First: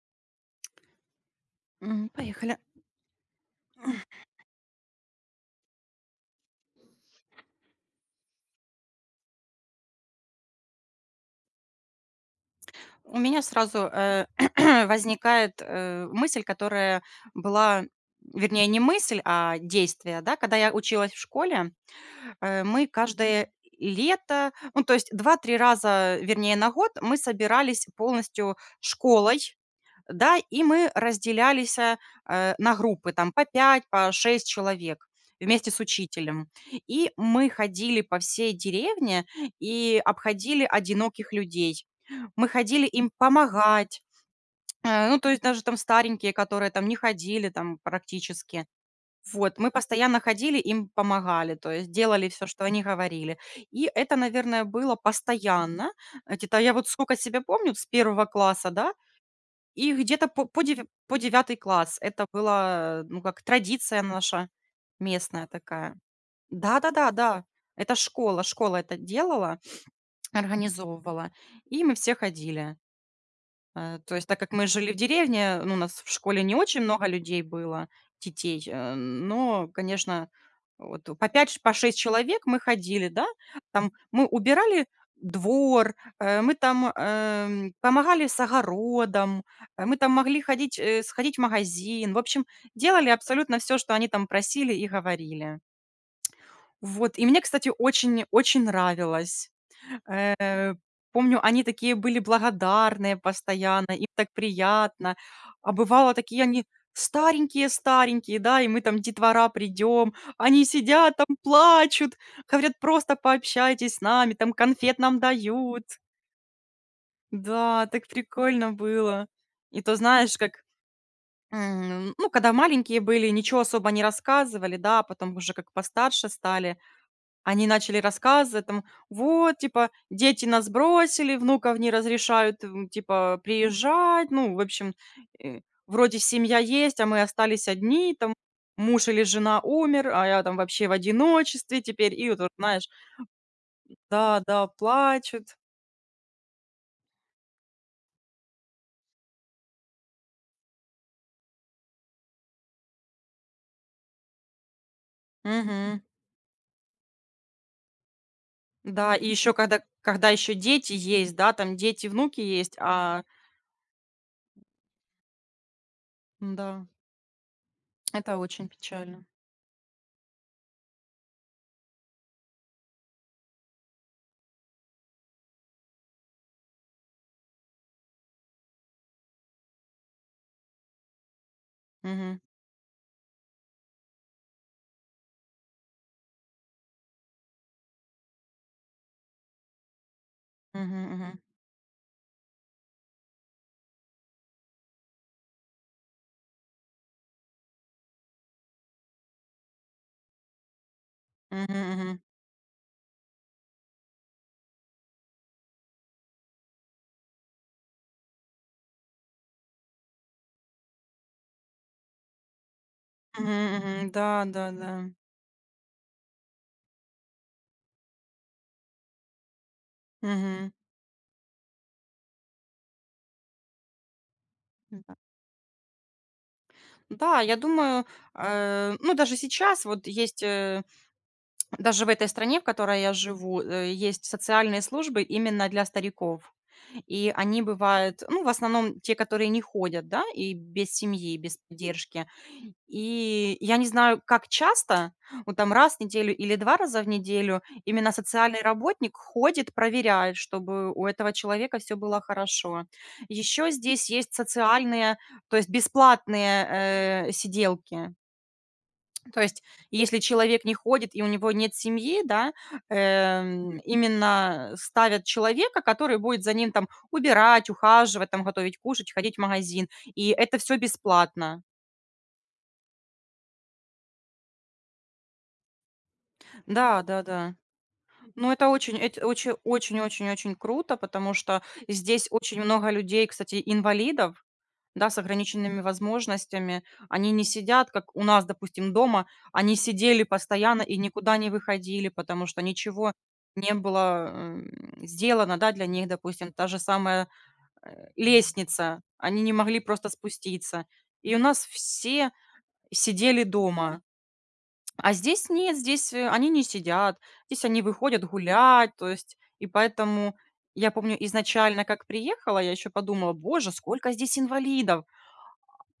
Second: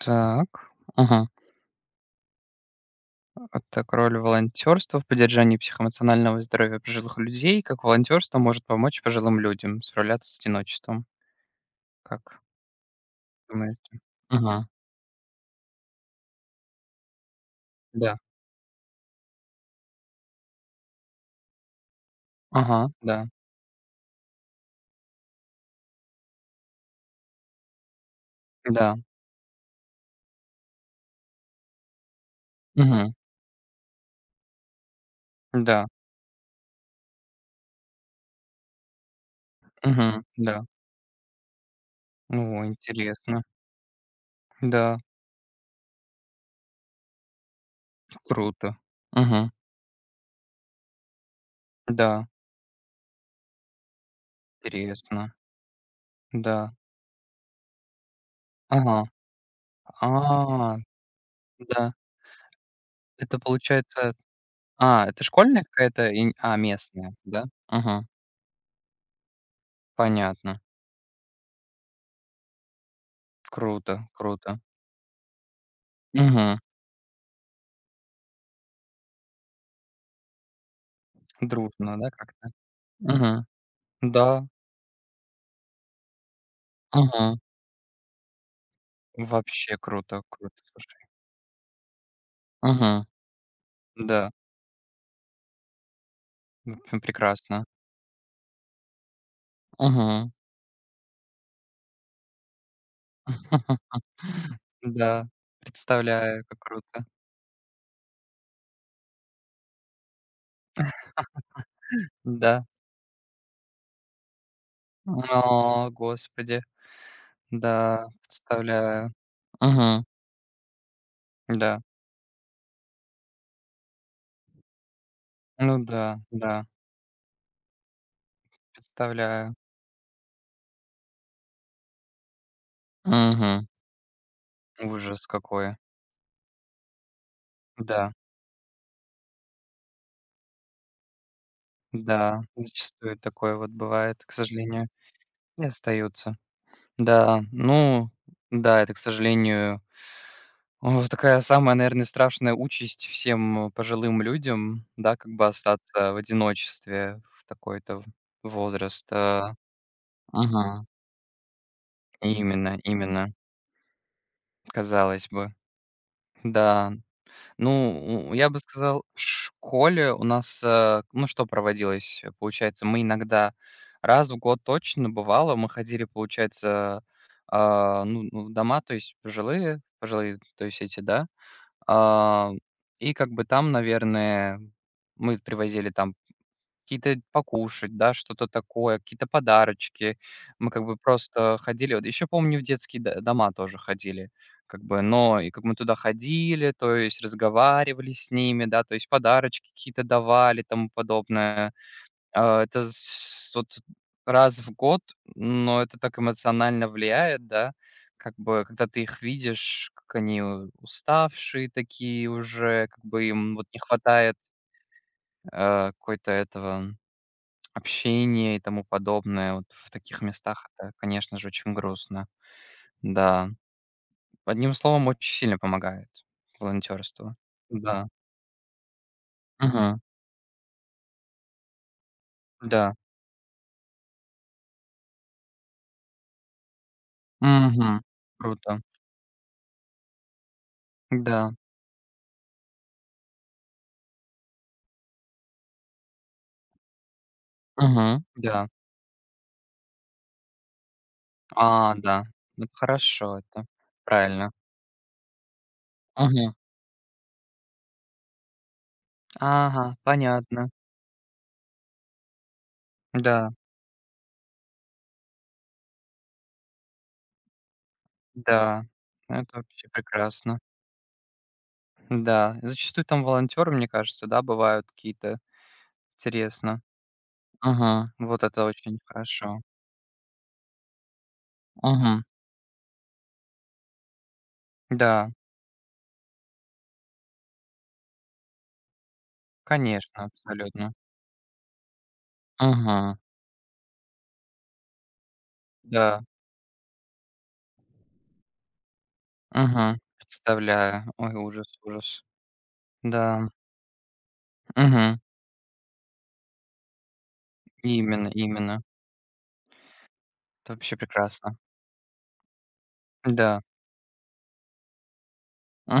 Так. Ага. Мгм. Поехали. Вот так, роль волонтерства в поддержании психоэмоционального здоровья пожилых людей, как волонтерство может помочь пожилым людям справляться с одиночеством? Как У меня сразу, думаете? Ага, возникает, мысль, которая была, да. вернее, не мысль, а действие, да. Когда я училась в школе, мы Ага, да. каждое лето, ну, то есть два-три раза, вернее, на год мы собирались полностью Да. школой. Да, и мы разделялись на группы, Мгм. там по 5, по 6 человек вместе с Да. учителем. И мы ходили по всей деревне и Мгм. обходили Да. одиноких людей. Мы Ну ходили им интересно. помогать. Да, Ну, то есть даже там старенькие, которые там не ходили там практически. круто. Мгм. Вот, мы постоянно ходили, им помогали, то есть Да, делали все, что они говорили. И это, наверное, было интересно. постоянно. Это я Да. вот сколько себя помню, с первого класса, да, Ага. и где-то по по А, девя по девятый да. класс. Это была, ну, Это как традиция получается наша это местная школьная такая. какая-то Да-да-да, да, да, местная, да? да. Это Ага, школа это делала, понятно. организовывала, и мы все ходили. Круто, То есть так как круто. мы жили в деревне, ну, у нас в школе не Мгм. очень много людей было, детей, но, конечно, вот по 5, по 6 Дружно, да, человек как-то? мы ходили, да, Мгм. там мы Да. убирали двор, мы там Мгм. Помогали с огородом, Вообще мы там круто, могли круто, ходить, слушай. сходить в магазин, в общем, Мгм. делали абсолютно все, что они там Да. просили и говорили. М, п Вот, и мне, прекрасно. кстати, очень-очень нравилось. Мгм. Э, Помню, они такие были благодарные постоянно, им так приятно. Да, А бывало, такие представляю, как они круто. старенькие-старенькие, да, и мы там, детвора, придем, они сидят там, плачут, Да. говорят: "Просто пообщайтесь с нами", там конфет нам дают. О, господи. Да, так Да, прикольно представляю. было. И то, Мгм. знаешь, как, Да. Ну, когда маленькие были, ничего особо не рассказывали, да, а потом уже как Ну да, постарше да, стали, они начали рассказывать там: представляю. "Вот, типа, дети нас бросили, внуков не разрешают, типа, Угу. приезжать". Ну, в общем, Ужас э, какой. вроде семья есть, а мы остались Да, одни, там муж или жена умер, а я там вообще в одиночестве теперь. И вот, да, вот знаешь, зачастую такое вот бывает, к да-да, сожалению, плачут. и остаются. Да, ну да, это, к сожалению, о, такая самая, наверное, страшная участь всем пожилым людям, да, как бы Мгм. остаться в одиночестве в такой-то возраст. Да, и еще А, когда еще мгм. дети есть, да, там дети, внуки есть, Именно, а, именно, казалось бы. да, Да, ну, это я бы очень сказал, в печально. школе у нас, ну, что проводилось, получается, мы иногда раз в год точно бывало, мы ходили, получается, ну, в дома, то есть пожилые, то есть эти, да, Мгм. а, и как бы там, наверное, мы привозили там какие-то покушать, да, что-то такое, какие-то подарочки. Мы как бы Мгм, мгм. просто ходили. Вот еще помню, в детские дома тоже ходили. Как бы, но и как мы туда ходили, то есть разговаривали с ними, да, то есть подарочки какие-то давали, тому Мгм, подобное. мгм. А, это с вот раз в год, но это так эмоционально влияет, да. Как бы, когда ты их видишь, как они у уставшие такие уже, как бы им Мгм, вот не мгм. Да, хватает, да, да. Какой-то этого общения и тому подобное. Вот в таких местах Мгм. это, конечно же, очень грустно. Да. Одним словом, Да. очень сильно помогает волонтёрство. Да, я думаю, Да. Ну, даже сейчас Мгм. вот есть, даже в этой стране, в Да. которой я живу, есть социальные службы именно для стариков. И они Мгм. бывают, ну, в Круто. основном те, которые не ходят, да, и без семьи, Да. без поддержки. И я не знаю, как часто, ну, там раз в неделю или 2 раза в неделю именно Мгм. социальный Да. работник ходит, проверяет, чтобы у этого человека все А, было да. Ну, хорошо. хорошо, это Еще здесь есть правильно. социальные, то есть Мгм. бесплатные, сиделки. То есть Ага, если человек понятно. не ходит и у него нет семьи, да, Да, именно ставят человека, который будет за ним там убирать, ухаживать, там готовить да. кушать, ходить в Это магазин. вообще И это прекрасно. все бесплатно. Да, зачастую там волонтеры, мне кажется, да, бывают какие-то. Интересно. Да, да-да. Ага. Вот Ну, это это очень, очень эт очень, хорошо. очень-очень-очень круто, потому что Мгм. здесь очень много людей, кстати, инвалидов, да, с Да, ограниченными возможностями. Они не сидят, как у нас, допустим, дома, они сидели конечно, постоянно абсолютно. и никуда не выходили, потому что ничего Мгм. не было, сделано, да, для них, Да. допустим, та же самая, лестница, они не могли Мгм. просто спуститься. Представляю. Ой, И у нас ужас, ужас. все сидели Да. дома. А Мгм. здесь нет, здесь, они не сидят, здесь они выходят Именно, именно. гулять, то есть, и поэтому Это я вообще помню, прекрасно. изначально, как приехала, я еще подумала: Да. "Боже, сколько здесь инвалидов!"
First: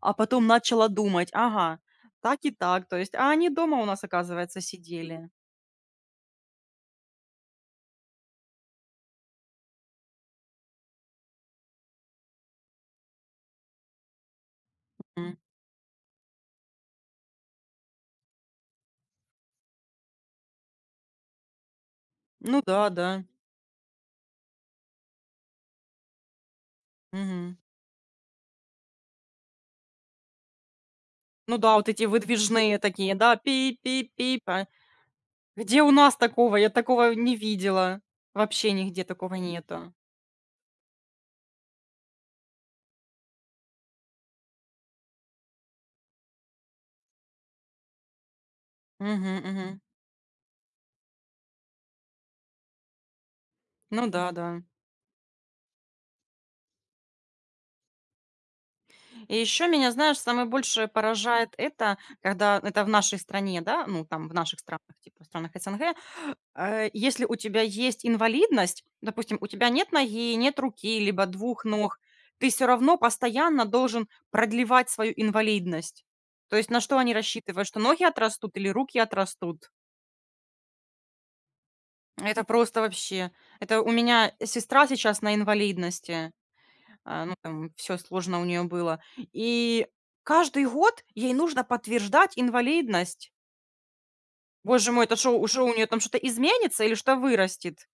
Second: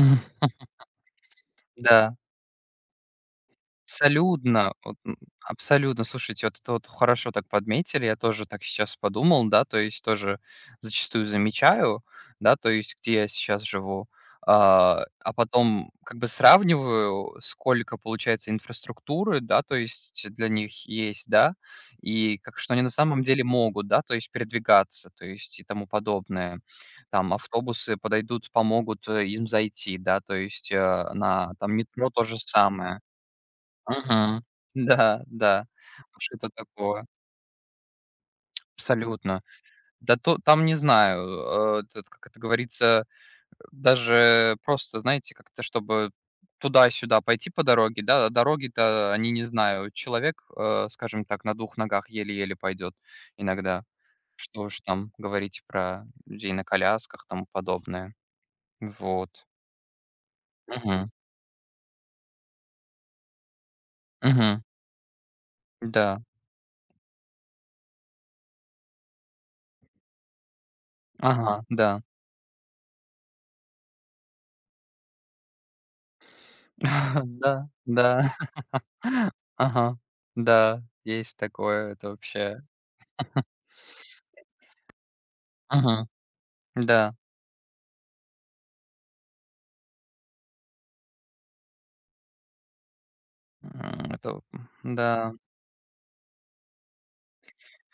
А потом начала думать: "Ага, Да. так и так, то есть, а они дома у нас, оказывается, Абсолютно, вот, сидели". абсолютно. Слушайте, вот это вот хорошо так подметили. Я тоже так сейчас подумал, да, то есть тоже зачастую замечаю, да, то есть где я сейчас живу, а М. потом как бы сравниваю, сколько получается инфраструктуры, да, то есть для них есть, да, и как Ну что да, они на да. самом деле могут, да, то есть передвигаться, то есть и тому подобное. Там Мгм. автобусы подойдут, помогут, им зайти, да, то есть, на Ну там да, вот эти метро то же выдвижные самое. такие, да, пип-пип-пип, Мгм. а. Да, да. Где у нас Что-то такого? Я такое. такого не видела. Вообще нигде такого Абсолютно. нету. Да то там не знаю, этот, как это говорится, даже просто, знаете, как-то чтобы туда-сюда пойти по дороге, да, а дороги-то они Мгм, не мгм. знаю. Человек, скажем так, на двух ногах еле-еле пойдет иногда. Ну да, да. Что уж там говорить про людей на колясках, тому подобное. И Вот. еще меня, знаешь, самое больше Мгм. поражает это, когда это в нашей стране, да, ну, там, в наших Мгм. странах, типа в странах СНГ, Да. Если у тебя есть инвалидность, допустим, у тебя нет ноги, нет руки, либо Ага, двух ног, да. ты все равно постоянно должен продлевать свою инвалидность. То есть на что они рассчитывают, Да, что ноги да. отрастут или руки отрастут? Ага. Да, есть такое. Это Это вообще просто вообще. Это у меня сестра сейчас на ага. инвалидности. Да. А, ну, там всё сложно у нее было. И каждый год ей нужно подтверждать инвалидность. Это Боже мой, это да. шо, шо у нее там что-то изменится или что вырастет?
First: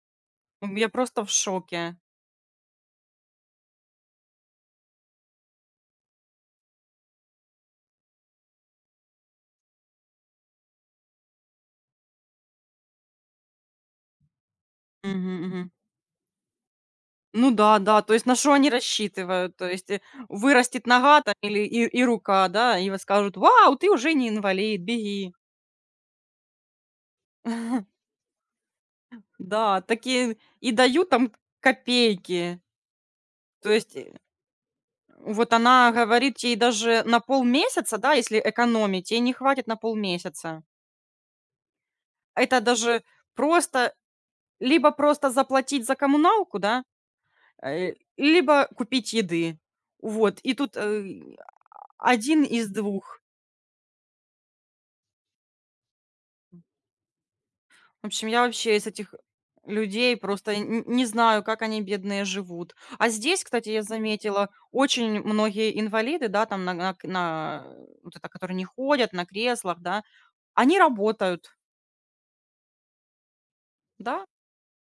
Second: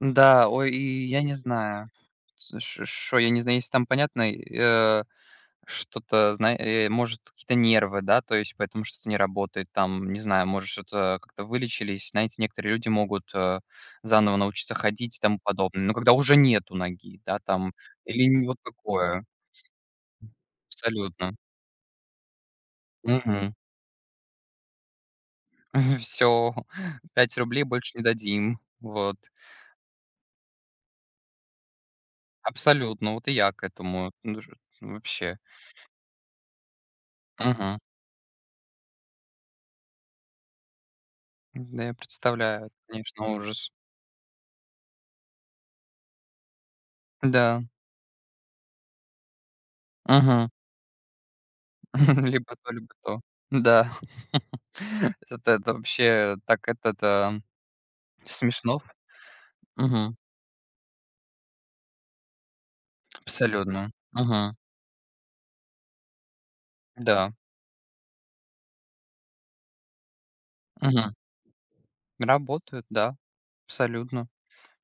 Да, ой, М, я и я просто в не знаю, шоке. что я не знаю, если там, понятно, что-то, может, какие-то нервы, да, то есть поэтому что-то не работает, там, не знаю, может, что-то как-то вылечились. Знаете, некоторые люди могут, заново научиться ходить и Мгм, тому мгм. подобное. Но когда уже нету ноги, да, Ну там, да, да, то или есть на не что вот они такое. рассчитывают? То есть, вырастет нога там Абсолютно. или рука, да, и вот скажут: "Вау, ты уже не инвалид, беги". Все, 5 рублей больше не дадим. Вот. Да, такие и дают там копейки. Абсолютно, вот и я к То есть э, этому. Ну ж вообще. Вот она говорит, ей даже на Мгм. полмесяца, да, если экономить, ей не хватит на полмесяца. Да, я Это представляю, это, даже конечно, ужас. просто либо просто заплатить за коммуналку, да, Да. Либо купить еды. Вот, Мгм. и тут, 1 Либо из то, либо двух. то. Да. Это вообще так, это В общем, я вообще смешно. из этих Мгм. людей просто н не знаю, как они, бедные, живут. А здесь, кстати, я Абсолютно. заметила, Мгм. очень многие инвалиды, да, там Да. на вот это, которые не ходят, на креслах, да, они Мгм. работают, Работают, да, да. абсолютно.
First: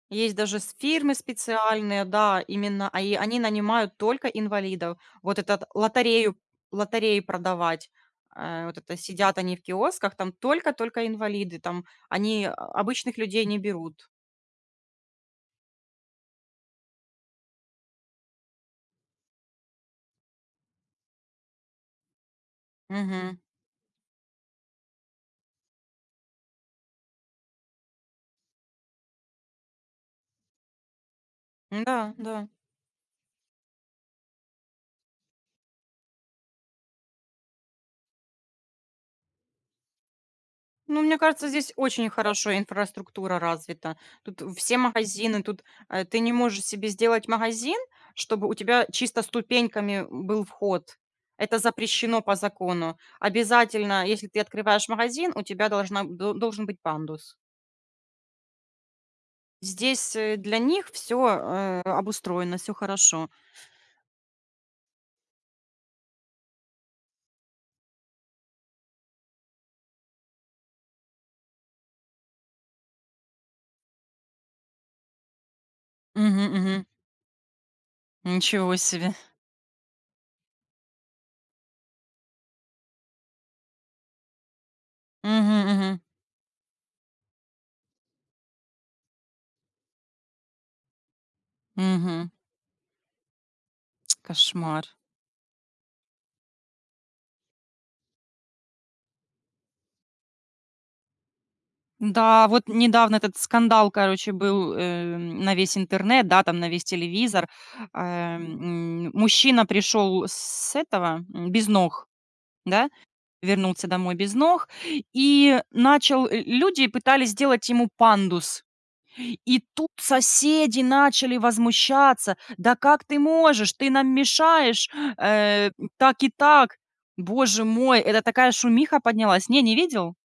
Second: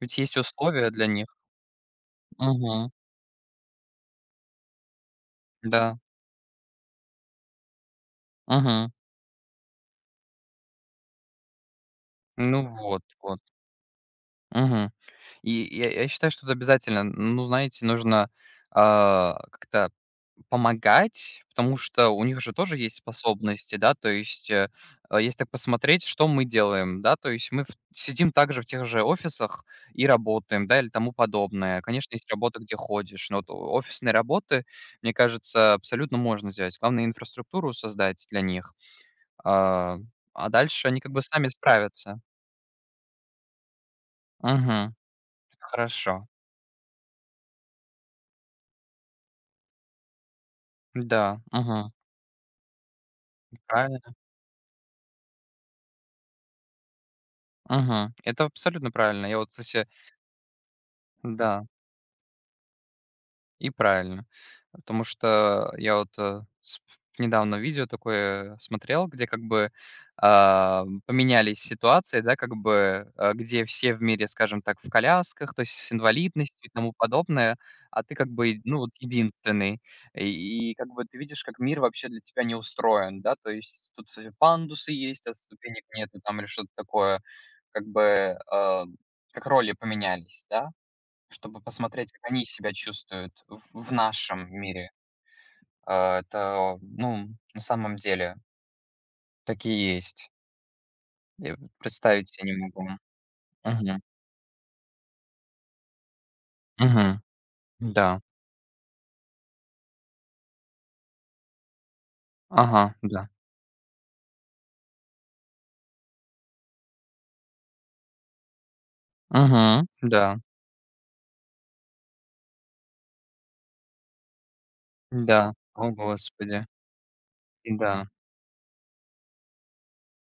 Ведь есть Есть даже с условия для фирмы них. специальные, да, именно, Мгм. а и они нанимают только инвалидов. Вот этот Да. лотерею лотереи продавать, вот Мгм. это сидят они в киосках, там только-только инвалиды, там они, а, Ну вот, обычных вот. людей не берут. Мгм. И я считаю, что это обязательно, ну, знаете, нужно, как-то помогать, потому что у них же тоже есть Мгм. способности, да. То есть, если так посмотреть, что мы делаем, да, то есть мы в сидим также в тех же офисах и работаем, да, или тому подобное. Да, Конечно, есть да. работа, где ходишь, но вот о офисные работы, мне кажется, абсолютно можно сделать. Главное инфраструктуру создать для них, а, а дальше они Ну, как мне бы кажется, сами здесь очень справятся. хорошо инфраструктура развита. Тут все Мгм. магазины, тут ты Хорошо. не можешь себе сделать магазин, чтобы у тебя чисто ступеньками был вход. Да, Это мгм. запрещено по закону. Обязательно, Правильно. если ты открываешь магазин, у тебя должен быть пандус. Мгм. Это абсолютно правильно. Я вот, кстати, Здесь для них да, все обустроено, все хорошо. и правильно. Потому что я вот недавно видео такое смотрел, где как бы поменялись ситуации, да, как бы, где все в мире, скажем так, в колясках, то есть с Мгм, инвалидностью и мгм. тому подобное, а ты как бы, Ничего ну, вот себе. единственный. И как бы ты видишь, как мир вообще для тебя не устроен, да, то есть тут пандусы есть, а Мгм, ступенек мгм, нету там или что-то такое, как бы... как роли поменялись, да, чтобы посмотреть, мгм. как они себя чувствуют в нашем Кошмар. мире. А, это, ну, на самом деле, такие есть. Я вот представить Да, себе не вот могу. недавно этот скандал, Мгм. короче, был, на весь интернет, да, там на весь Мгм. телевизор. Да. Мужчина пришел с этого, без ног, да, Ага, да. вернулся домой без ног и начал люди пытались сделать ему пандус. И Угу. тут Да. соседи начали возмущаться: "Да как ты можешь? Ты нам мешаешь, Да. э, О, так и господи. так". Боже мой, Да. это такая шумиха поднялась. Не, не видел?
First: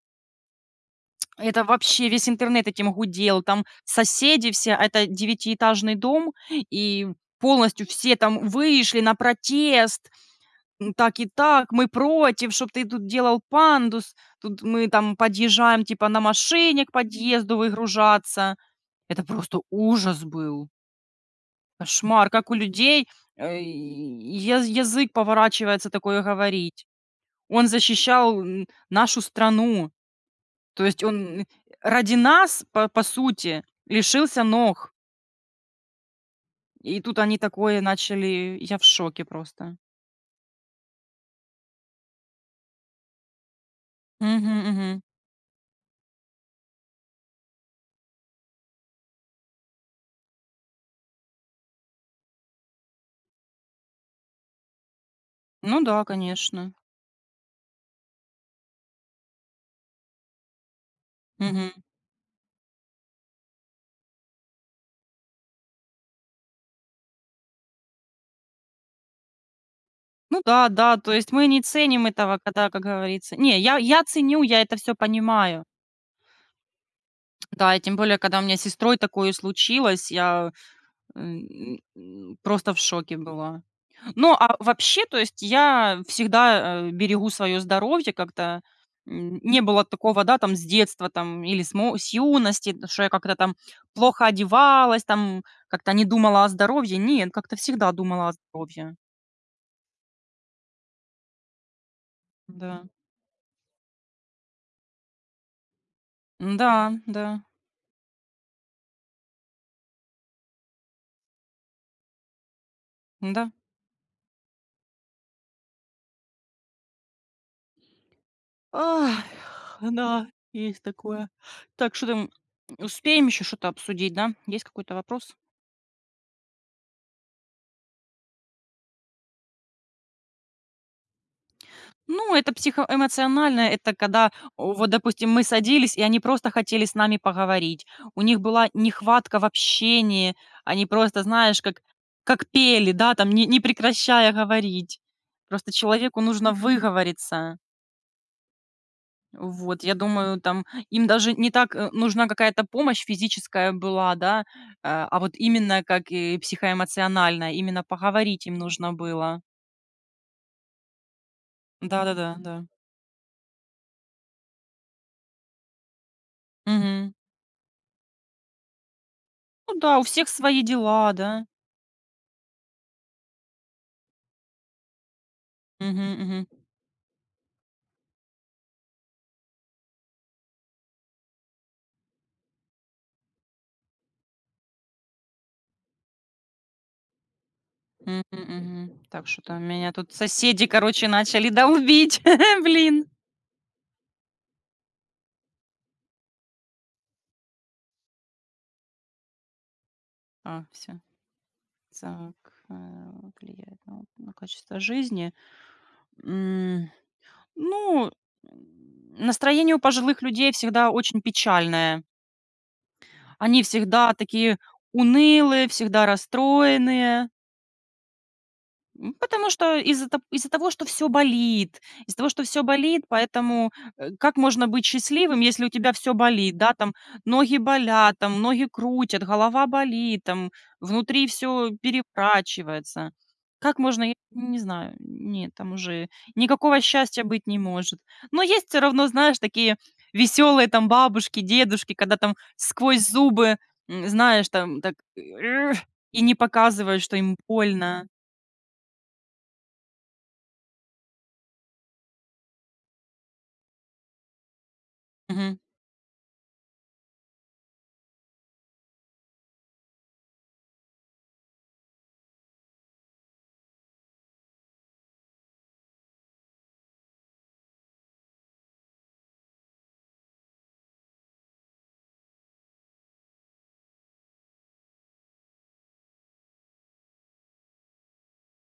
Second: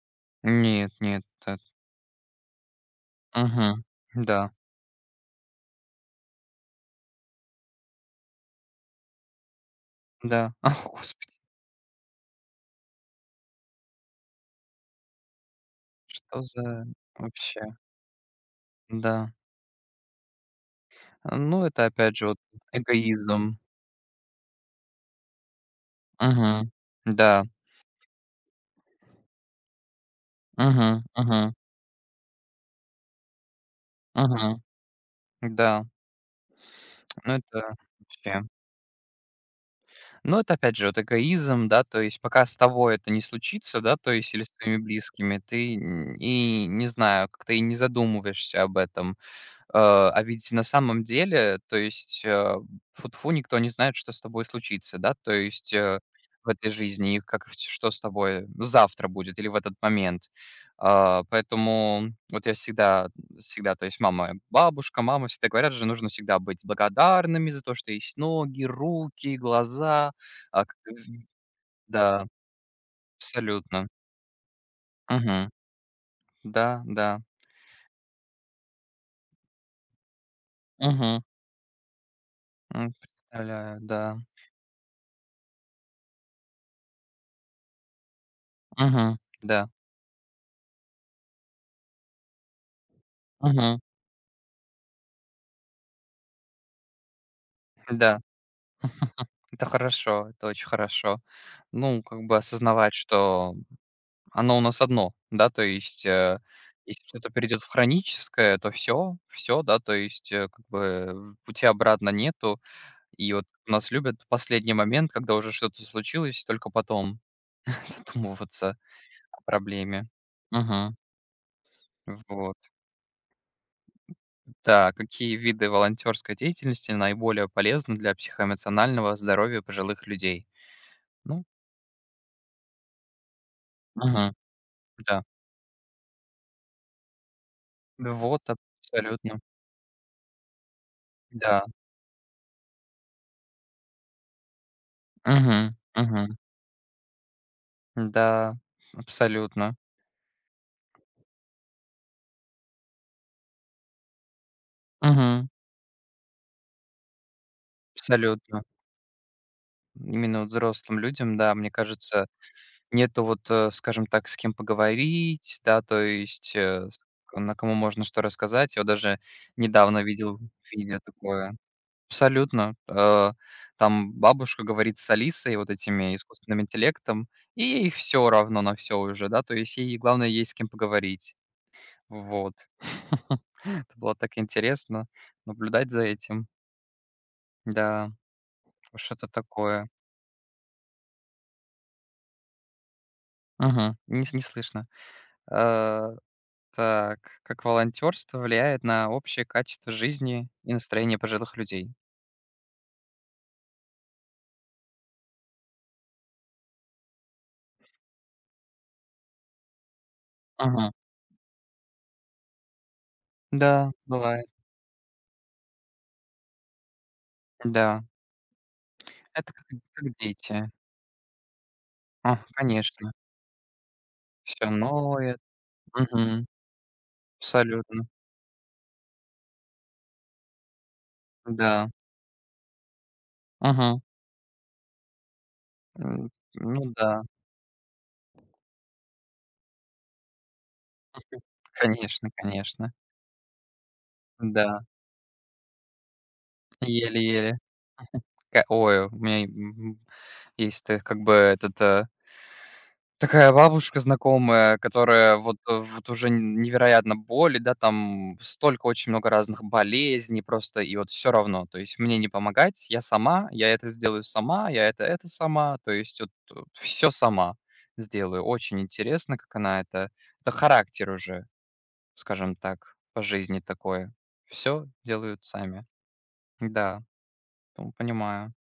Нет, нет. эт Это вообще весь интернет этим гудел. Там Мгм. соседи Да, все, а это девятиэтажный дом, и полностью все там вышли на протест. да. О, М, так и господи, так, мы против, чтоб ты тут делал пандус. Тут мы там подъезжаем типа на что машине за к подъезду вообще? выгружаться. Это Да. просто ужас был. Ну, это опять же Кошмар, вот как у людей эгоизм. Язык поворачивается такое Угу. говорить. Да. Он защищал нашу страну. То Угу. есть он, Угу. ради нас, по сути, лишился Угу. ног. Да. И тут Ну, они это такое вообще. начали, я в шоке просто. Ну, это опять же вот эгоизм, да, то есть пока с тобой это не случится, да, то есть или с Мгм, твоими мгм. близкими, ты н и не знаю, как-то и не задумываешься об этом. А ведь на самом деле, то есть, тфу-тфу, никто не знает, что с тобой случится, да, то есть, Ну да, в этой конечно. жизни, и как, всь что с тобой завтра будет или в этот момент. А, Мгм. поэтому вот я всегда всегда, то есть мама, бабушка, мама всегда говорят же, нужно всегда быть благодарными за то, что есть ноги, руки, глаза. Ну А, да, к да, то есть мы не ценим да, этого, когда, как говорится. Не, я абсолютно. я ценю, я это все Мгм. понимаю. Да, да. Да, и тем более, когда у меня с сестрой такое случилось, я, э, Мгм. Просто в шоке была. Представляю, да. Ну, а вообще, то есть я всегда, берегу свое здоровье как-то. Мгм. М, не Да. было такого, да, там с детства там или с юности, что я как-то там Мгм. плохо одевалась, там как-то не думала о здоровье. Нет, как-то всегда Да. думала о здоровье. Это хорошо, это очень хорошо. Ну, как бы Да. осознавать, что оно у нас одно, да, то есть, Да, если да, что-то перейдет в хроническое, то все, все, да, то есть, как бы пути обратно нету. И вот да. у нас любят последний момент, когда уже что-то случилось, только потом задумываться Ай, о проблеме. да, есть Мгм. такое. Так, что там, Вот. успеем еще что-то обсудить, да? Есть Да, какой-то вопрос? какие виды волонтерской деятельности наиболее полезны для психоэмоционального здоровья пожилых людей? Ну, Ну, это психоэмоционально, это когда, мгм, о, вот, да. допустим, мы садились, и они просто хотели с нами поговорить. У них Вот, была нехватка абсолютно. в общении, они просто, знаешь, Да. Как пели, да, там, не, не прекращая говорить. Просто Мгм. человеку Мгм. нужно выговориться. Да, абсолютно. Вот, я думаю, там, им даже не так нужна какая-то помощь физическая была, да, а вот Мгм. именно как и психоэмоциональная, именно поговорить им Абсолютно. нужно было. Именно вот взрослым людям, да, мне кажется, Да-да-да, да. нету вот, скажем так, с кем поговорить, да, то есть, с Мгм. на кому можно что рассказать. Я вот даже Ну да, у недавно всех видел свои видео дела, да. такое. Абсолютно. Там бабушка говорит с Алисой, вот Мгм, этими мгм. искусственным интеллектом, и ей все равно на все уже, да, то есть ей главное есть с кем поговорить. Вот. Это было так интересно наблюдать за этим. Да, Мгм, мгм. Так, что-то что-то такое. меня тут соседи, короче, начали долбить. Блин. Мгм. Не слышно. Э, так, как волонтерство влияет на общее качество жизни А, и всё. настроение пожилых людей? Так, э, влияет на качество жизни. М, ну, м, настроение у пожилых людей всегда Мгм. очень печальное. Они Да, всегда бывает. такие унылые, всегда расстроенные. Да. М, потому Это как что как из-за того, дети. что все болит, из-за того, что А, все болит, конечно. поэтому, как можно Все, быть ноет. счастливым, если у тебя все Мгм. болит, да, там ноги Абсолютно. болят, там ноги крутят, голова болит, там внутри все Да. переворачивается. Как Мгм. можно, я не знаю, нет, там уже никакого Ну да, счастья быть не может. Но есть все равно, знаешь, такие веселые там бабушки, дедушки, когда конечно, там конечно. сквозь зубы, знаешь, там Да, так и не показывают, что им еле-еле. больно. Такая: "Ой, у меня, есть, как бы этот, такая бабушка знакомая, которая Мгм. вот, вот уже н невероятно болит, да, там столько, очень много разных болезней просто, и вот все равно. То есть мне не помогать, я сама, я это сделаю сама, я это сама". То есть вот вот сама сделаю. Очень интересно, как она это. Это характер уже, скажем так, по жизни такое, все делают сами. Да, ну, понимаю.